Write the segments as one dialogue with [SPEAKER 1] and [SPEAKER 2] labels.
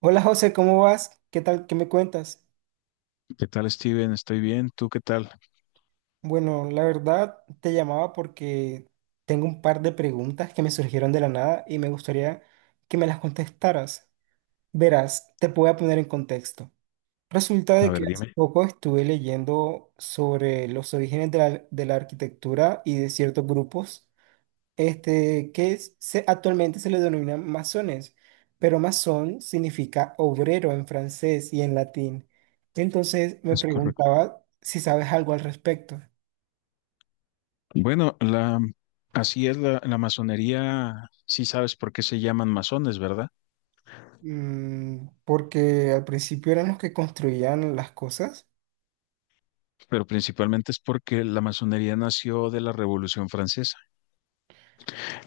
[SPEAKER 1] Hola José, ¿cómo vas? ¿Qué tal? ¿Qué me cuentas?
[SPEAKER 2] ¿Qué tal, Steven? Estoy bien. ¿Tú qué tal?
[SPEAKER 1] Bueno, la verdad te llamaba porque tengo un par de preguntas que me surgieron de la nada y me gustaría que me las contestaras. Verás, te voy a poner en contexto. Resulta
[SPEAKER 2] A
[SPEAKER 1] de que
[SPEAKER 2] ver,
[SPEAKER 1] hace
[SPEAKER 2] dime.
[SPEAKER 1] poco estuve leyendo sobre los orígenes de la arquitectura y de ciertos grupos. Actualmente se le denomina masones, pero masón significa obrero en francés y en latín. Entonces me
[SPEAKER 2] Es correcto.
[SPEAKER 1] preguntaba si sabes algo al respecto.
[SPEAKER 2] Bueno, así es la masonería. Sí sabes por qué se llaman masones, ¿verdad?
[SPEAKER 1] Mm, porque al principio eran los que construían las cosas.
[SPEAKER 2] Pero principalmente es porque la masonería nació de la Revolución Francesa.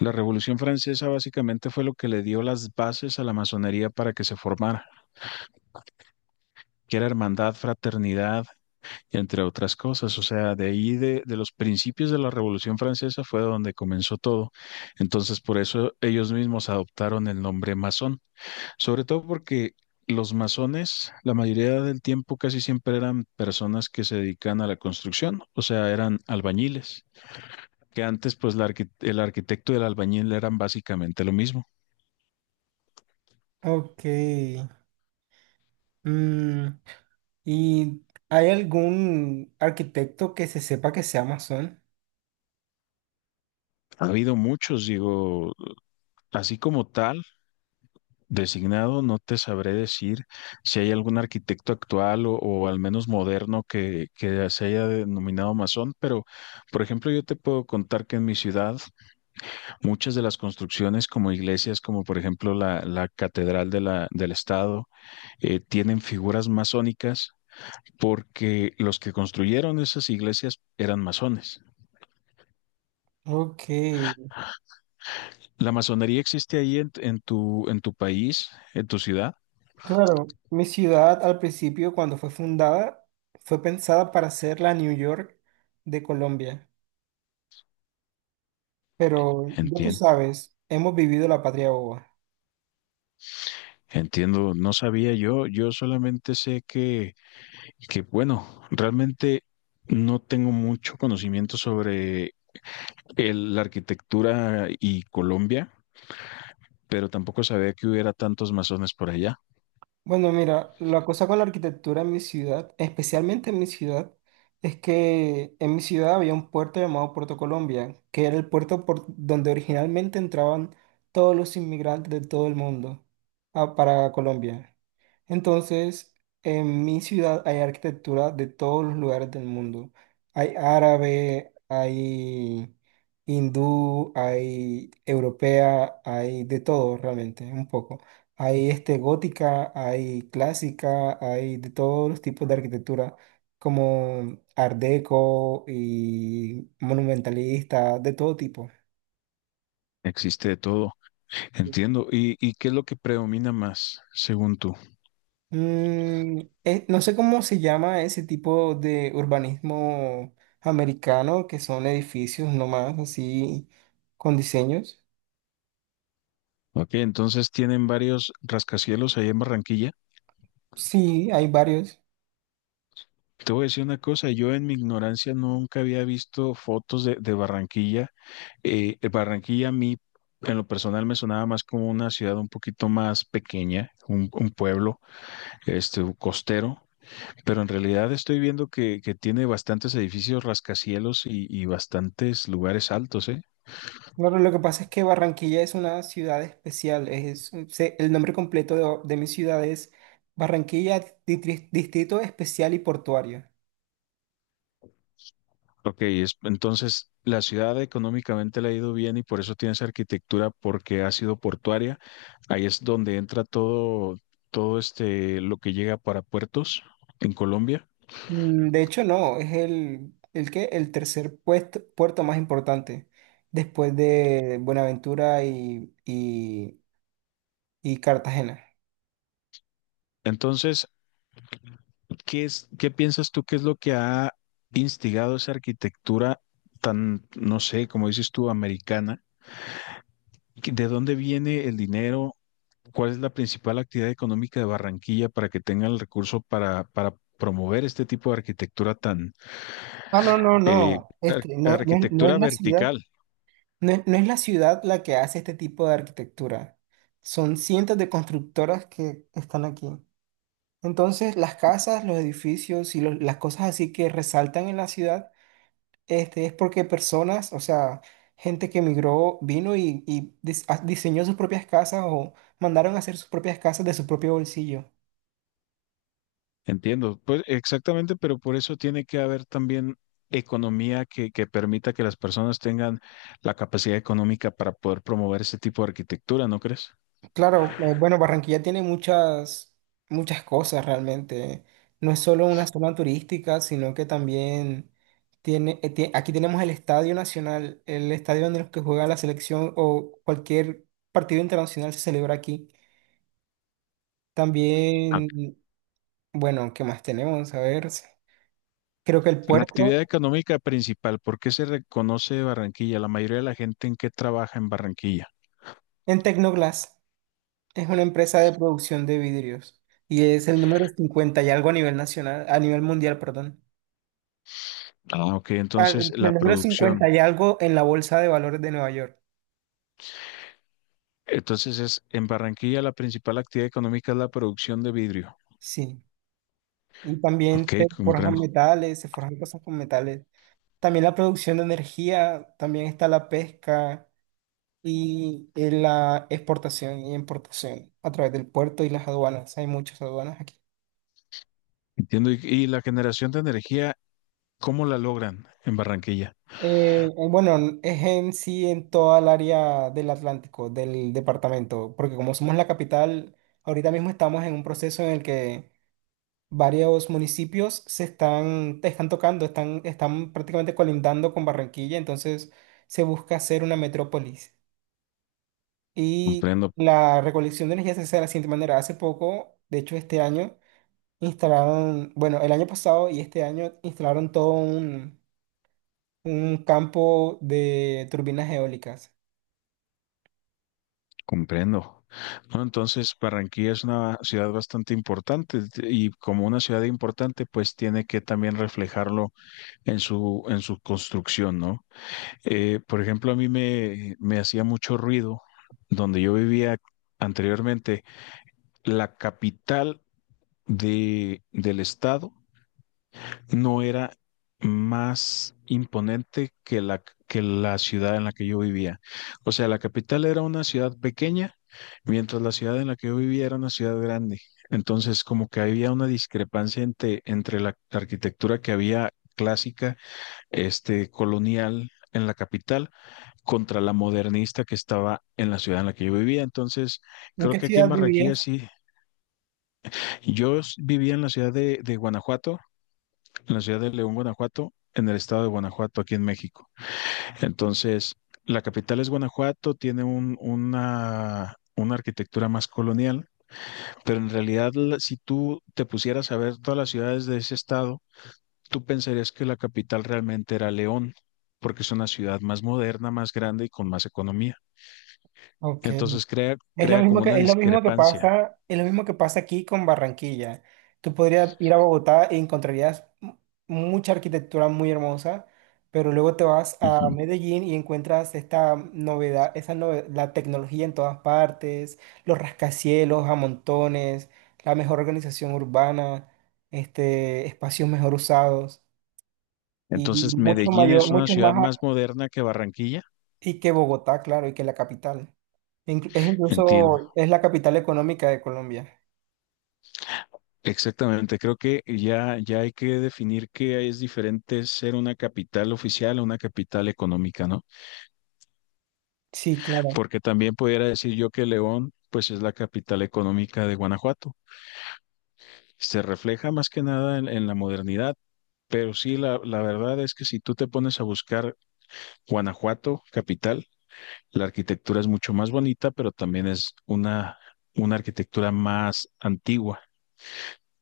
[SPEAKER 2] La Revolución Francesa básicamente fue lo que le dio las bases a la masonería para que se formara, que era hermandad, fraternidad, entre otras cosas. O sea, de ahí de los principios de la Revolución Francesa fue donde comenzó todo. Entonces, por eso ellos mismos adoptaron el nombre masón. Sobre todo porque los masones, la mayoría del tiempo casi siempre eran personas que se dedican a la construcción, o sea, eran albañiles, que antes pues el arquitecto y el albañil eran básicamente lo mismo.
[SPEAKER 1] Ok. Mm, ¿y hay algún arquitecto que se sepa que sea masón?
[SPEAKER 2] Ha habido muchos, digo, así como tal, designado, no te sabré decir si hay algún arquitecto actual o al menos moderno que se haya denominado masón, pero por ejemplo yo te puedo contar que en mi ciudad muchas de las construcciones como iglesias, como por ejemplo la Catedral de del Estado, tienen figuras masónicas porque los que construyeron esas iglesias eran masones.
[SPEAKER 1] Ok.
[SPEAKER 2] ¿La masonería existe ahí en tu país, en tu ciudad?
[SPEAKER 1] Claro, mi ciudad al principio, cuando fue fundada, fue pensada para ser la New York de Colombia, pero ya tú
[SPEAKER 2] Entiendo,
[SPEAKER 1] sabes, hemos vivido la patria boba.
[SPEAKER 2] entiendo, no sabía yo, yo solamente sé que bueno, realmente no tengo mucho conocimiento sobre la arquitectura y Colombia, pero tampoco sabía que hubiera tantos masones por allá.
[SPEAKER 1] Bueno, mira, la cosa con la arquitectura en mi ciudad, especialmente en mi ciudad, es que en mi ciudad había un puerto llamado Puerto Colombia, que era el puerto por donde originalmente entraban todos los inmigrantes de todo el mundo para Colombia. Entonces, en mi ciudad hay arquitectura de todos los lugares del mundo. Hay árabe, hay hindú, hay europea, hay de todo realmente, un poco. Hay gótica, hay clásica, hay de todos los tipos de arquitectura, como art deco y monumentalista, de todo tipo.
[SPEAKER 2] Existe de todo, entiendo. Y qué es lo que predomina más, según tú?
[SPEAKER 1] Mm, no sé cómo se llama ese tipo de urbanismo americano, que son edificios nomás así con diseños.
[SPEAKER 2] Ok, entonces tienen varios rascacielos ahí en Barranquilla.
[SPEAKER 1] Sí, hay varios.
[SPEAKER 2] Te voy a decir una cosa, yo en mi ignorancia nunca había visto fotos de Barranquilla. Barranquilla a mí, en lo personal, me sonaba más como una ciudad un poquito más pequeña, un pueblo, costero, pero en realidad estoy viendo que tiene bastantes edificios rascacielos y bastantes lugares altos, ¿eh?
[SPEAKER 1] Bueno, lo que pasa es que Barranquilla es una ciudad especial. El nombre completo de mi ciudad es Barranquilla Distrito Especial y Portuario.
[SPEAKER 2] Ok, entonces la ciudad económicamente le ha ido bien y por eso tiene esa arquitectura porque ha sido portuaria. Ahí es donde entra todo, todo este, lo que llega para puertos en Colombia.
[SPEAKER 1] Mm, de hecho, no, es el tercer puerto más importante después de Buenaventura y Cartagena.
[SPEAKER 2] Entonces, ¿qué es, qué piensas tú que es lo que ha instigado esa arquitectura tan, no sé, como dices tú, americana? ¿Qué- ¿De dónde viene el dinero? ¿Cuál es la principal actividad económica de Barranquilla para que tenga el recurso para promover este tipo de arquitectura tan...
[SPEAKER 1] Ah, no, no,
[SPEAKER 2] Eh,
[SPEAKER 1] no. No, no es
[SPEAKER 2] arquitectura
[SPEAKER 1] la ciudad,
[SPEAKER 2] vertical,
[SPEAKER 1] no es la ciudad la que hace este tipo de arquitectura. Son cientos de constructoras que están aquí. Entonces, las casas, los edificios y las cosas así que resaltan en la ciudad, es porque personas, o sea, gente que emigró, vino y diseñó sus propias casas o mandaron a hacer sus propias casas de su propio bolsillo.
[SPEAKER 2] entiendo. Pues exactamente, pero por eso tiene que haber también economía que permita que las personas tengan la capacidad económica para poder promover ese tipo de arquitectura, ¿no crees?
[SPEAKER 1] Claro, bueno, Barranquilla tiene muchas cosas realmente. No es solo una zona turística, sino que también aquí tenemos el Estadio Nacional, el estadio donde los que juega la selección o cualquier partido internacional se celebra aquí.
[SPEAKER 2] Ah,
[SPEAKER 1] También, bueno, ¿qué más tenemos? A ver, sí, creo que el
[SPEAKER 2] la
[SPEAKER 1] puerto
[SPEAKER 2] actividad económica principal, ¿por qué se reconoce Barranquilla? La mayoría de la gente en qué trabaja en Barranquilla.
[SPEAKER 1] en Tecnoglass es una empresa de producción de vidrios y es el número 50 y algo a nivel nacional, a nivel mundial, perdón.
[SPEAKER 2] Ah, ok,
[SPEAKER 1] Ah,
[SPEAKER 2] entonces
[SPEAKER 1] El
[SPEAKER 2] la
[SPEAKER 1] el número 50
[SPEAKER 2] producción.
[SPEAKER 1] y algo en la bolsa de valores de Nueva York.
[SPEAKER 2] Entonces es en Barranquilla la principal actividad económica es la producción de vidrio.
[SPEAKER 1] Sí. Y también se
[SPEAKER 2] Ok,
[SPEAKER 1] forjan
[SPEAKER 2] comprendo.
[SPEAKER 1] metales, se forjan cosas con metales. También la producción de energía, también está la pesca y la exportación y importación a través del puerto y las aduanas. Hay muchas aduanas aquí.
[SPEAKER 2] Entiendo. Y la generación de energía, ¿cómo la logran en Barranquilla?
[SPEAKER 1] Bueno, es en sí en toda el área del Atlántico, del departamento, porque como somos la capital, ahorita mismo estamos en un proceso en el que varios municipios te están tocando, están prácticamente colindando con Barranquilla, entonces se busca hacer una metrópolis. Y
[SPEAKER 2] Comprendo,
[SPEAKER 1] la recolección de energía se hace de la siguiente manera. Hace poco, de hecho este año, instalaron, bueno, el año pasado y este año instalaron todo un campo de turbinas eólicas.
[SPEAKER 2] comprendo. ¿No? Entonces, Barranquilla es una ciudad bastante importante y como una ciudad importante, pues tiene que también reflejarlo en su construcción, ¿no? Por ejemplo, a mí me hacía mucho ruido donde yo vivía anteriormente, la capital del estado no era más imponente que que la ciudad en la que yo vivía. O sea, la capital era una ciudad pequeña, mientras la ciudad en la que yo vivía era una ciudad grande. Entonces, como que había una discrepancia entre la arquitectura que había clásica, colonial en la capital, contra la modernista que estaba en la ciudad en la que yo vivía. Entonces,
[SPEAKER 1] ¿En
[SPEAKER 2] creo
[SPEAKER 1] qué
[SPEAKER 2] que aquí en
[SPEAKER 1] ciudad
[SPEAKER 2] Barranquilla
[SPEAKER 1] vivías?
[SPEAKER 2] sí. Vivía en la ciudad de Guanajuato, en la ciudad de León, Guanajuato, en el estado de Guanajuato, aquí en México. Entonces, la capital es Guanajuato, tiene una arquitectura más colonial, pero en realidad si tú te pusieras a ver todas las ciudades de ese estado, tú pensarías que la capital realmente era León, porque es una ciudad más moderna, más grande y con más economía.
[SPEAKER 1] Ok.
[SPEAKER 2] Entonces
[SPEAKER 1] Es lo
[SPEAKER 2] crea
[SPEAKER 1] mismo
[SPEAKER 2] como
[SPEAKER 1] que,
[SPEAKER 2] una
[SPEAKER 1] es lo mismo que
[SPEAKER 2] discrepancia.
[SPEAKER 1] pasa, Es lo mismo que pasa aquí con Barranquilla. Tú podrías ir a Bogotá e encontrarías mucha arquitectura muy hermosa, pero luego te vas a
[SPEAKER 2] Ujú.
[SPEAKER 1] Medellín y encuentras esta novedad, la tecnología en todas partes, los rascacielos a montones, la mejor organización urbana, espacios mejor usados y
[SPEAKER 2] Entonces
[SPEAKER 1] mucho
[SPEAKER 2] Medellín
[SPEAKER 1] mayor,
[SPEAKER 2] es una ciudad más moderna que Barranquilla,
[SPEAKER 1] y que Bogotá, claro, y que la capital.
[SPEAKER 2] entiendo.
[SPEAKER 1] Es la capital económica de Colombia.
[SPEAKER 2] Exactamente, creo que ya hay que definir que es diferente ser una capital oficial a una capital económica, ¿no?
[SPEAKER 1] Sí, claro.
[SPEAKER 2] Porque también pudiera decir yo que León, pues es la capital económica de Guanajuato. Se refleja más que nada en, en la modernidad, pero sí, la verdad es que si tú te pones a buscar Guanajuato, capital, la arquitectura es mucho más bonita, pero también es una arquitectura más antigua.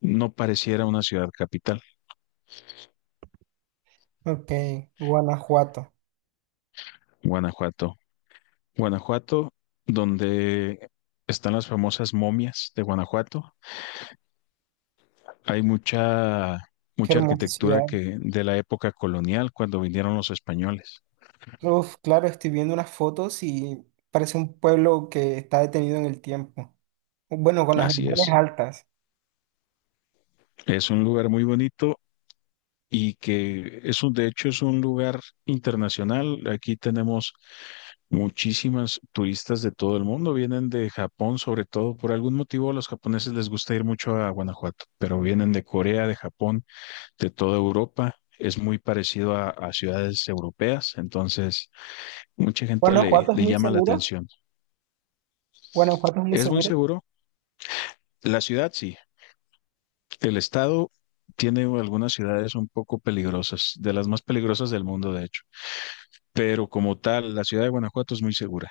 [SPEAKER 2] No pareciera una ciudad capital,
[SPEAKER 1] Ok, Guanajuato.
[SPEAKER 2] Guanajuato. Guanajuato, donde están las famosas momias de Guanajuato. Hay mucha,
[SPEAKER 1] Qué
[SPEAKER 2] mucha
[SPEAKER 1] hermosa
[SPEAKER 2] arquitectura
[SPEAKER 1] ciudad.
[SPEAKER 2] que de la época colonial, cuando vinieron los españoles.
[SPEAKER 1] Uf, claro, estoy viendo unas fotos y parece un pueblo que está detenido en el tiempo. Bueno, con las
[SPEAKER 2] Así
[SPEAKER 1] ventanas
[SPEAKER 2] es.
[SPEAKER 1] altas.
[SPEAKER 2] Es un lugar muy bonito y que es un, de hecho, es un lugar internacional. Aquí tenemos muchísimas turistas de todo el mundo. Vienen de Japón, sobre todo. Por algún motivo, a los japoneses les gusta ir mucho a Guanajuato, pero vienen de Corea, de Japón, de toda Europa. Es muy parecido a ciudades europeas, entonces mucha gente
[SPEAKER 1] Guanajuato es
[SPEAKER 2] le
[SPEAKER 1] muy
[SPEAKER 2] llama la
[SPEAKER 1] seguro.
[SPEAKER 2] atención.
[SPEAKER 1] Guanajuato es muy
[SPEAKER 2] Es muy
[SPEAKER 1] seguro.
[SPEAKER 2] seguro. La ciudad sí. El estado tiene algunas ciudades un poco peligrosas, de las más peligrosas del mundo, de hecho. Pero como tal, la ciudad de Guanajuato es muy segura.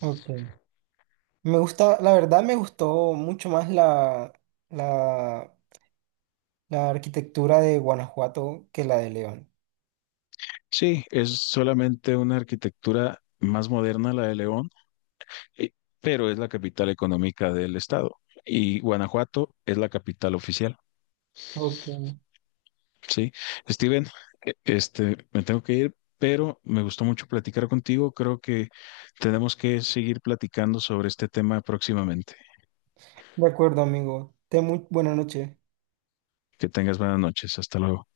[SPEAKER 1] Ok. Me gusta, la verdad me gustó mucho más la, la arquitectura de Guanajuato que la de León.
[SPEAKER 2] Sí, es solamente una arquitectura más moderna la de León, eh, pero es la capital económica del estado. Y Guanajuato es la capital oficial.
[SPEAKER 1] Ok.
[SPEAKER 2] Sí, Steven, me tengo que ir, pero me gustó mucho platicar contigo. Creo que tenemos que seguir platicando sobre este tema próximamente.
[SPEAKER 1] De acuerdo, amigo. Ten muy buena noche.
[SPEAKER 2] Que tengas buenas noches. Hasta luego.